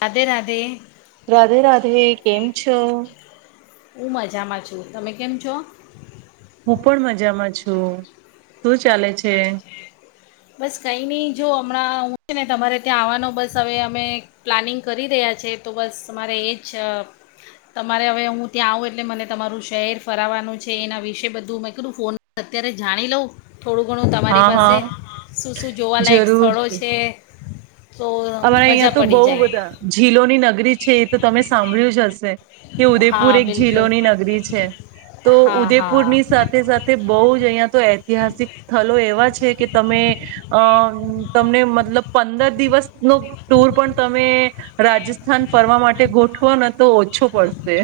રાધે રાધે રાધે રાધે, કેમ છો? હું મજામાં છું. તમે કેમ છો? હું પણ મજામાં છું. શું ચાલે છે? બસ કંઈ નહી, જો હમણાં હું છે ને તમારે ત્યાં આવવાનો બસ હવે અમે પ્લાનિંગ કરી રહ્યા છે. તો બસ તમારે એ જ તમારે હવે હું ત્યાં આવું એટલે મને તમારું શહેર ફરાવાનું છે. એના વિશે બધું મેં કીધું ફોન અત્યારે જાણી લઉં થોડું ઘણું તમારી હા હા પાસે શું શું જોવાલાયક સ્થળો જરૂરથી છે તો અમારા મજા અહિયાં તો બહુ પડી જાય બધા, ઝીલોની નગરી છે. એ તો તમે સાંભળ્યું જ હશે કે હા ઉદયપુર એક બિલકુલ ઝીલોની નગરી છે. તો હા હા ઉદયપુરની સાથે, સાથે બહુ જ અહિયા તો એ ઐતિહાસિક સ્થળો એવા છે. કે તમે અ, તમને મતલબ પંદર દિવસ નો ટુર પણ તમે રાજસ્થાન ફરવા માટે ગોઠવો ને તો ઓછો પડશે.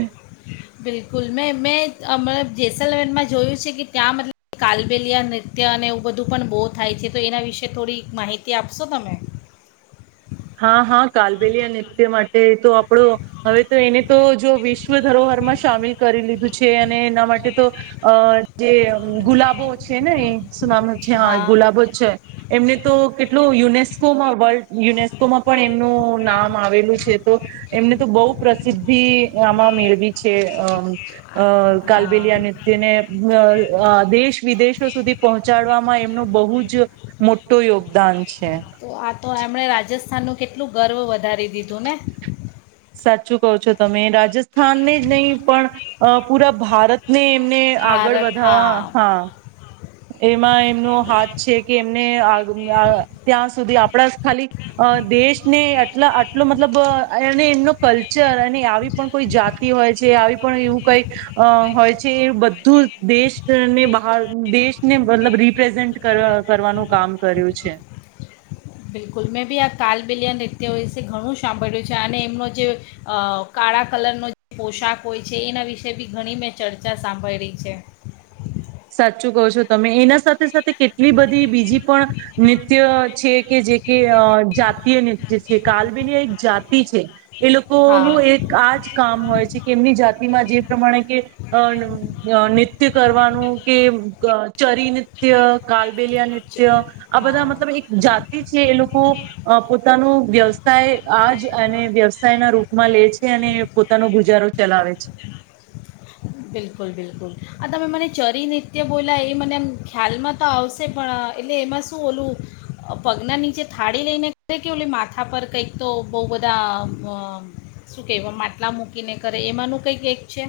બિલકુલ મેં મેં અમે જેસલમેરમાં જોયું છે, કે ત્યાં મતલબ કાલબેલિયા નૃત્ય અને એવું બધું પણ બહુ થાય છે. તો એના વિશે થોડી માહિતી આપશો તમે? હા, હા કાલબેલિયા નૃત્ય માટે તો આપણો હવે તો, એને તો જો વિશ્વ ધરોહરમાં સામેલ કરી લીધું છે. અને એના માટે તો અ જે ગુલાબો છે, ને એ શું નામ છે? હા ગુલાબો જ છે. એમને તો કેટલું યુનિયન [unintelligible] માં વર્લ્ડ યુનેસ્ પણ એમનું નામ આવેલું છે. તો એમને તો બહ પ્રસિદ્ધિ આમાં મેળવી છે. અમ અ હા કાલબેલિયા નૃત્યને દેશ, વિદેશો સુધી પહોંચાડવામાં એમનું બહુ જ મોટ યોગદાન છે તો, આ તો એમણે રાજસ્થ આનું કેટલું ગર્વ વધારી દીધું ને. સાચું કો છો તમે, રાજસ્થાનને જ નહીં પણ અ પૂરા ભારત, ને એમને આગળ વધવા હા, એમાં એમનો હાથ છે, કે એમને ત્યાં સુધી આપણા ખાલી દેશને આટલા, આટલો મતલબ અને એમનો કલ્ચર અને આવી પણ કોઈ જાતિ હોય છે આવી પણ એવું કઈ હોય છે એ બધું દેશને બહાર દેશને મતલબ રિપ્રેઝન્ટ કરવાનું કામ કર્યું છે. બિલકુલ મેં બી આ કાલબિલિયા નૃત્ય વિશે ઘણું સાંભળ્યું છે અને એમનો જે કાળા કલરનો જે પોશાક હોય છે એના વિશે બી ઘણી મેં ચર્ચા સાંભયળી છે. સાચું કહો છો તમે એના સાથે સાથે કેટલી બધી બીજી પણ નૃત્ય છે. કે જે કે જાતિય નૃત્ય છે કાલબેલી એક જાતિ છે. એ લોકોનું હા એક આ જ કામ હોય છે કે એમની જાતિમાં જે પ્રમાણે કે અ નિત્ય કરવાનું. કે ચરી નૃત્ય કાલબેલિયા ચ- નૃત્ય આ બધા હા મતલબ એક જાતિ છે એ લોકો પોતાનું વ્યવસાય આજ અને વ્યવસાયના રૂપમાં લે છે અને પોતાનો ગુજારો ચલાવે છે. [inaudible] બિલકુલ બિલકુલ આ તમે મને ચરી નૃત્ય બોલા એ મને આમ ખ્યાલમાં તો આવશે પણ એટલે એમાં શું ઓલું પગના નીચે થાળી લઈને કરે કે ઓલી માથા પર કંઈક તો બહુ બધા શું કહેવાય માટલા મૂકીને કરે એમાંનું કંઈક એક છે.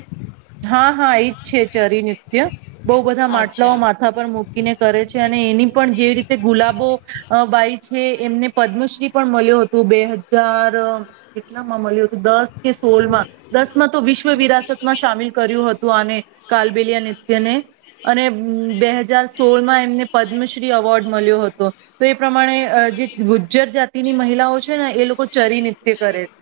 હા હા એજ છે ચરી નૃત્ય બહુ બધા માટલાઓ અચ્છા માથા પર મૂકીને કરે છે અને એની પણ જે રીતે તે ગુલાબો બાઈ છે એમને પદ્મશ્રી પણ મળ્યો હતો બે હજાર કેટલા માં મળ્યું હતું દસ કે સોલમાં દસ તો વિશ્વ વિરાસતમાં સામેલ કર્યું હતું આને કબેલિયા નૃત્યને અને બે હજાર સોળ માં એમને પદ્મશ્રી અવોર્ડ મળ્યો હતો તો એ પ્રમાણે જે ગુજ્જર જાતિની મહિલાઓ છે ને એ લોકો ચરી નિત્ય કરે છે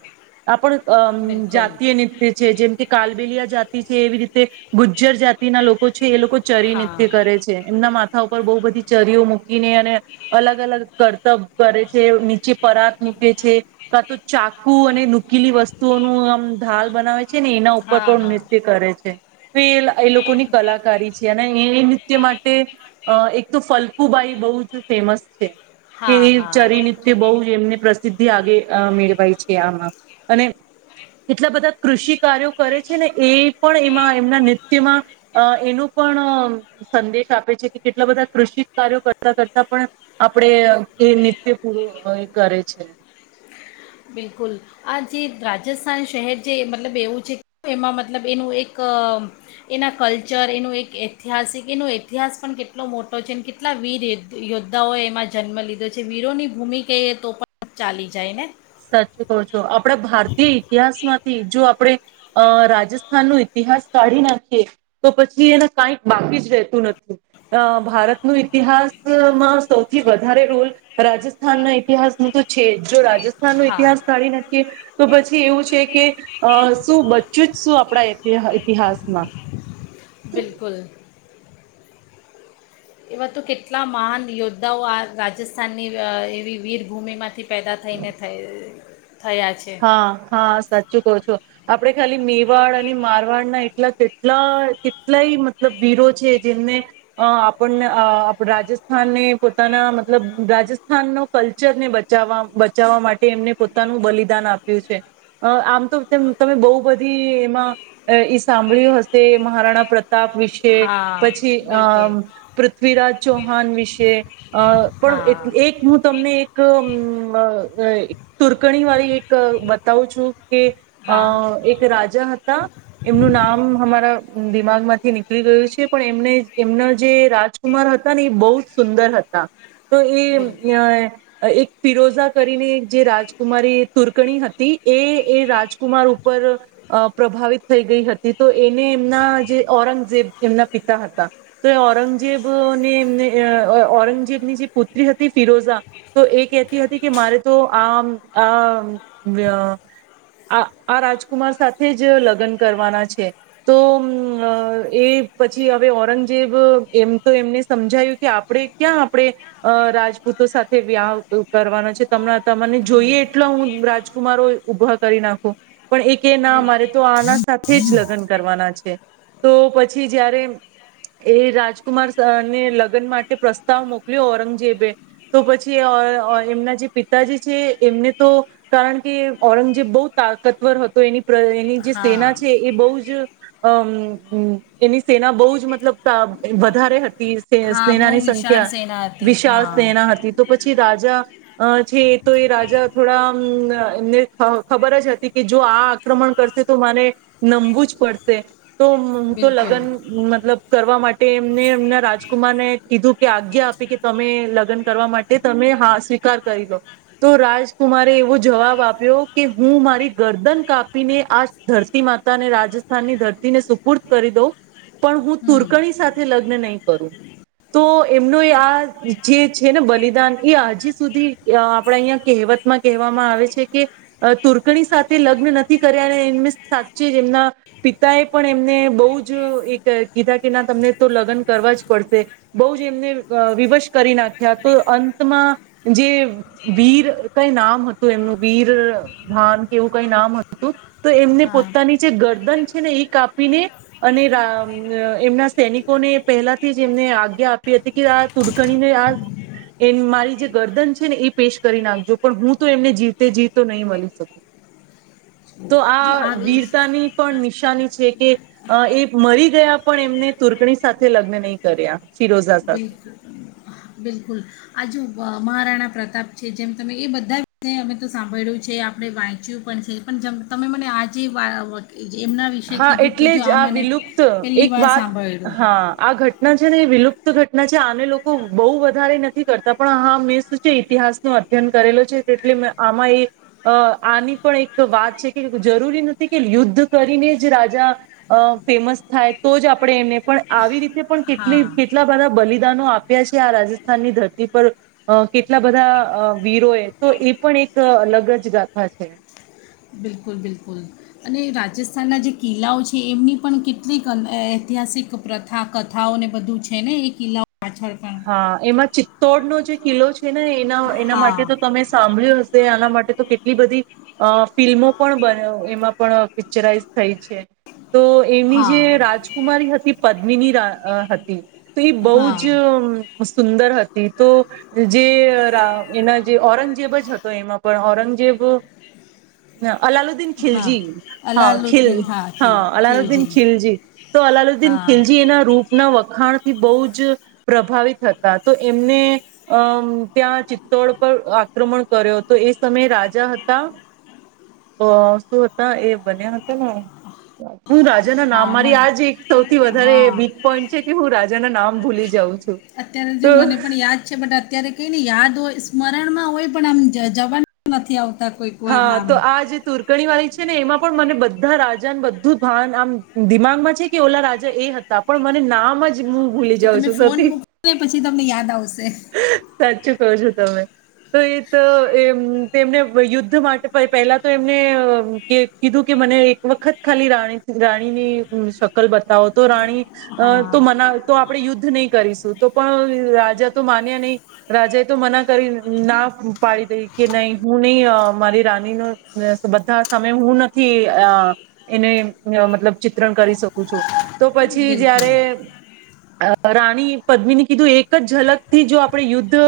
આપણ અમ બિલકુલ જાતીય નૃત્ય છે જેમ કે કાલબેલીયા જાતી રીતે ગુજ્જર જાતિના લોકો છે. એ લોકો ચરી હા નિત્ય કરે છે એમના મા હા ઉપર બહુ બધી ચરીઓ મૂકીને અને અલગ અલગ કરતબ કરે છે નીચે પરાત મૂકે છે કા તો ચાકુ અને નૂકીલી વસ્તુઓ ન આમ ધાલ બનાવે છે. [unintelligible] એના ઉપર હા પણ હા છે. એ એ લોકોની કલાકારી છે અને એ તે માટે અ એક તો ફલકુબાઈ બહુ જ ફેમસ છે. કે હા હા ચરીનિત્ય બવ જ એમને પ્ર સિદ્ધિ આગે મેળવાય છે આમાં અને એટલા બધા કૃષિ કાર્યો કરે છે ને એ પણ એમાં એમના નૃત્યમાં અ એનું પણ સંદેશ આપે છે કે કેટલા બધા કૃષિ કાર્યો કરતા કરતા પણ આપડે એ નિત્ય પૂરો અ કરે છે. બિલકુલ આ જે રાજસ્થાન શહેર જે મતલબ એવું છે એમાં મતલબ એનું એક અ એના કલ્ચર એનું એક ઐતિહાસિક એનો ઇતિહાસ પણ કેટલો મોટો છે અને કેટલા વીર ય યોદ્ધાઓએ એમાં જન્મ લીધો છે. વીરોની ભૂમિ કહીએ તો પણ ચાલી જાય ને સાચું કો છો આપણા ભારતીય ઇતિહાસ માંથી જો આપડે અ રાજસ્થાન નો ઈતિહાસ કાઢી નાખીએ તો પછી એને કાંઈક બાકી જ રહેતું નથી અ ભારત નો ઈતિહાસ [unintelligible] માં સૌથી વધારે રોલ રાજસ્થાન ના ઇતિહાસ નું તો છે જો રાજસ્ થાન નો હા ઇતિહાસ કાઢી નાખીએ તો પછી એવું છે કે અ શું બચ્યું જ શું આપણા ઈતિ ઇતિહાસ બિલકુલ. એવા તો કેટલા મહાન યોદ્ધાઓ આ રાજસ્થાનની અ એવી વીરભૂમિમાંથી પેદા થઈને થઈ થયા છે હા-હા સાચું કહો છો આપણે ખાલી મેવાડ અને મારવાડના એટલા કેટલા કેટલાય મતલબ વીરો છે જેમને અ આપણને અ રાજસ્થાનને પોતાના મતલબ રાજસ્થાનનો કલ્ચરને બચાવવા-બચાવવા માટે એમને પોતાનું બલિ દાન આપ્યું છે અ આમ તો તમે બહુ બધી એમાં ઈ સાંભળ્યું હશે મહારાણા પ્ર પ્રતાપ વિશે હા પછી અમ બિલકુલ પૃથ્વીરાજ ચૌહાણ વિશે અ પણ હા એ એક હું તમને એક અમ અ એક તુર્કણી ક બતાવું છું કે અ હા એક રાજા હતા એમનું નામ હમારા દિમાગમાંથી થી નીકળી ગયું છે પણ એમને એમના જે રાજકુમાર હતા ને ઈ બહુ જ સુંદર હતા. તો એ બિલકુલ અ એક ફિરોઝા કરીને એક જે રાજકુમારી તુરકણી હતી એ-એ રાજ કુમાર ઉપર અ પ્રભાવિત થઈ ગઈ હતી. તે તો એને એમના જે ઔરંગઝેબ એમના પિતા હતા તો એ ઔરંગજેબને એમને અ ઔરંગજેબની જે પુત્રી હતી ફિરોઝા તો એ કહેતી હતી કે મારે તો આમ આ મ વ્ય આ-આ રાજકુમાર સાથે જ લગન કરવાના છે તો ઉમ એ પછી હવે ઔરંગજેબ એમ તો એમને સમજાયું કે આપણે ક્યાં આપણે રાજપૂતો સાથે વ્યા કરવાના છે તમ તમાને હમ જોઈએ એટલો હું રાજકુમારો ઊભા કરી નાખુ. પણ એકય ના બિલકુલ મારે તો આના સાથે જ લગન કરવાના છે તો પછી જયારે એ રાજકુમાર સા ને લગ્ન માટે પ્રસ્તાવ મોકલ્યો ઔરંગજેબે તો પછી ઓએ ઓ એમના જે પિતાજી છે એમને તો કારણ કે ઔરંગજેબ બહુ તાકતવર હતો એની પ્ર એની જે સેના હા છે એ બહુ જ અમ હમ એની સેના બહુ જ મતલબ ત વધારે હત તી સ હા બહુ સ્નેનાની વિશાળ સંખ્યા, સેના હતી વિશાળ હા સ્નેના હતી તો પછી રાજા અ છે એ તો એ રાજા થોડા અમ એમને ખબર જ હતી કે જો આ આક્રમણ કરશે તો મને નમવું જ પડશે. તો હું તો મ બિલકુલ લગન મતલબ કરવા માટે માટે એમને એમના રાજકુમારને કીધું કે આજ્ઞા આપી કે તમે લગન કરવા માટે તમે હા સ્વીકાર કરી લો તો રાજકુમારે એવ એવો જવાબ આપ્યો કે હું મારી ગરદન કાપીને આ ધરતી માતાને રાજસ્થાનની ધરતીને સુપૂર્ત કરી દઉં પણ હું હમ તુર્કણી સાથે લગ્ન નહીં કરું તો એમનું આ જે છે ને બલિદાન એ હજી સુધી અ આપણા અહીંયા કહેવતમાં કહેવામાં આવે છે કે તુર્કણી સાથે લગ્ન નથી કર્યા અને એને સાચે જ એમના પિતા એ પણ એમને બઉ જ એક કીધા કે ના તમને તો લગન કરવા જ પડશે બઉ જ એમને વિવશ કરી નાખ્યા તો અંતમાં જે વીર કઈ નામ હતું એમનું વીર ભાન કે એવું કઈ નામ હતું તો એમને હા પોતાની જે ગર દન છે ને એ કાપીને અને રા મ એમના સૈનિકોને પહેલાથી જ એમને આજ્ઞા આપી હતી કે આ તુડકણીને અ આ મારી જે ગરદન છે ને એ પેશ કરી નાખજો પણ હું તો એમને જીવતે જીતો નહી મલી શકું. તો, જો આ વિશ વીરતાની પણ નિ [inaudible] છે કે, એ મરી ગયા પણ, એમને તૂર્કણી સાથે લગ્ન નહી કર્યા, ફિરોઝા સાથે. બિલકુલ બિલકુલ! આજુ મહારાણા પ્રતાપ છે. જેમ તમે એ બધા વિ [unintelligible] અમે તો સાંભળ્યું છે. આપણે વાંચ્યું પણ છે. પણ તમે મને આજે હા! એટલે જ આ વિલુપ્ત પહેલી એક વાર વાત, સાંભળ્યું હા આ ઘટ ઘટના છે ને એ વિલુપ્ત ઘટના છે. આને લોકો બહુ વધારે નથી કરતા પણ, હા મેં શું છે, ઈતિહાસ ન અધ્યયન કરેલો છે. એટલે આમાં એ અ આની પણ એક વાત છે કે, જરૂરી નથી કે યુદ્ધ કરીને જ જે રાજા ફેમસ થાય તો જ, આપણે એમને પણ, આવી રીતે પણ કેટલી હા કેટલા બધા બલિદાનો આપ્યા છે. આ રાજસ્થાનની ધરતી પર કેટલા બધા વીરોએ, તો એ પણ એક અલગ જ ગાથા છે. બિલકુલ બિલકુલ! અને રાજસ્થાનનાં જે કિલ્લાઓ છે, એમની પણ કેટલીક ઐતિહાસિક પ્રથા કથાઓને બધું છે ને, એ કિલ્લાઓ પાછળ પણ હા! એમાં ચિત તોડ નો જે કિલ્લો છે ને, એ નાં એના માટે હા તો તમે સાંભળ્યું ઝ તે, આના માટે તો કેટલી બધી અ ફિલ્મો પણ બન એમાં પણ પિક્ચરાઈઝ થઈ છે. તો એની, હા જે રાજકુમારી હતી. પદ્મી ની રાઅ હતી. તે ઈ બઉ હા જ સુંદર હતી તો, જે રા એના જે ઔરંગજેબ જ હતો. એમાં પણ, ઔરંગજેબ અલાલુદ અલાલુદીન હા ખિલજી હા ખીલ, હા અલાલુદ્દીન ખિલજી, તો અલાલુદ્દીન હા ખિલજી એના રૂપ ના વખાણ થી બહું જ પ્ર પ્રભાવિત હતા. તો, એમને અમ ત્યાં ચિત્તોડ પર આક્રમણ કર્યો તો, એ સમયે રાજા હતા. શું હતા એ બન્યા હતા ને હું રાજા ના હા નામ, મારી મને આજ એક સૌથી વધારે હા વીક પોઈન્ટ છે કે, હું રાજ જના નામ ભૂલી જઉ છું. અત્યારે જો તો મને પણ યાદ છે. બટ અત્યારે કઈ ને યાદ હોય સ્મરણમાં હોય પણ આમ, જ જબાન પર નથી આવતું. હા! તો આજ તુર્કી ગણી વાળી છે ને, એમાં પણ મને બધા રાજાને, બધું ભાન આમ દિમાગમાં છે કે, ઓલા રાજા એ હતા. પણ મને નામ જ હું ભૂલી એ જાઉં તમે ફોન છું મૂકો ને પછી તમને યાદ આવશે [unintelligible] સાચું કો છો તમે, તો એ તો એમ તેમને યુદ્ધ યુદ્ધ માટે પહેલા તો એમને કે કીધું કે, મને એક વખત ખાલી રાણી, રાણીની શકલ બતાવો. તો રાણી હા તો મના તો આપણે યુદ્ધ નહી કરીશું. તો પણ, રાજા તો માન્યા નહી. રાજા એ તો મના કરી ના પાડી દઈ કે, નહી હું નહી મારી રાની નું બધા સામે હું નથી એને મતલબ, ચિત્રણ કરી શકું છું. તો પછી બિલકુલ જયારે અ આ રાણી પદ્મીની કીધું એક જ ઝલક થી, જો આપણે યુદ્ધ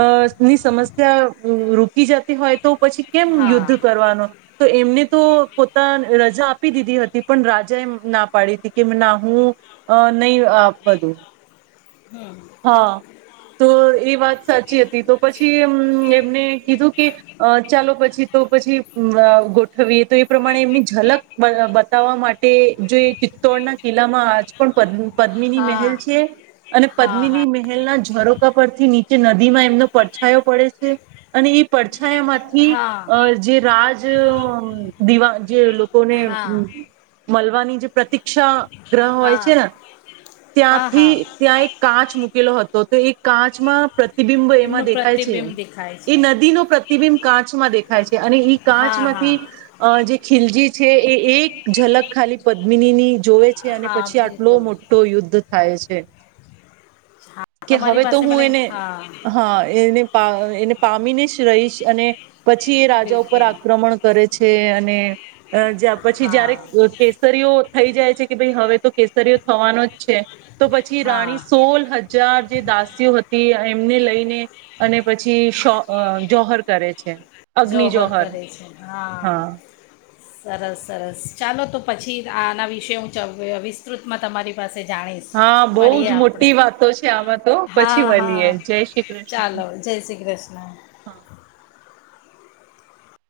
અ ની સમસ્યા રોકી જતી હોય તો પછી કેમ હા યુદ્ધ કરવાનો? તો એમને તો પોતા રજા આપી દીધી હતી. પણ, રાજા એ ના પાડી હતી કે ના હું અ નહી આપ બધું, હમ હા તો એ વાત સાચી હતી. તો પછીમ એમને કીધું કે ચાલો પછી તો પછી ગોઠવીએ, તો એ પ્રમાણે એમની ઝલક બતાવવા માટે, જો એ ચિત્તોડના કિલ્લામાં આજ પણ પદ પદ્મીની હા મહેલ છે. અને હા પદમિની મેહેર ના ઝરોખા પરથી નીચે નદી માં એમનો પડછાયો પડે છે, અને એ પડછાયા હા માંથી હા અ જે રાજ દીવા જે લોકોને હા મળવાની જે પ્રતીષા ગ્રહ હોય છે, હા ને હા ત્યાંથી હા ત્યાં એક કાચ મૂકેલો હતો, તો એ કાચમાં પ્ર પ્રતિબિંબો એમાં એમનું દેખાય છે, પ્રતિબિંબ દેખાય એ છે નદી નો પ્રતિબિંબ કાચમાં દેખાય છે, અને એ કાચ હા હા માંથી અ જે ખીલજી છે, એ એક ઝલક ખાલી પદ્મિની ની જોવે છે, અને હા પછી આટલો બિલકુલ મોટો યુદ્ધ થાય છે. એ હા કે તમારી હવે તો પાસે હું મને એને હા હા એને પા એને પામીને જ રહીશ અને પછી એ રાજા ઉપર બિલકુલ આક્રમણ કરે છે, અને અ જા પછી જયારે હા કેસરીઓ થઈ જાય છે, કે ભાઈ હવે તો કેસરીઓ થવાનો જ છે. તો પછી રાણી હા સોલ હજાર જે દાસીઓ હતી, એમને લઈને અને પછી શ જોહર કરે છે. જોહર કરે છે, હા સરસ સરસ ચાલો તો પછી આના વિષ હું વિસ્તૃતમાં તમારી પાસે જાણીશ હા બહુ મળીએ જ આપણે મોટી વાતો છે, આમાં તો પછી હા હા મળએ જય શ્રી કૃષ્ણ, ચાલો જય શ્રી કૃષ્ણ હા.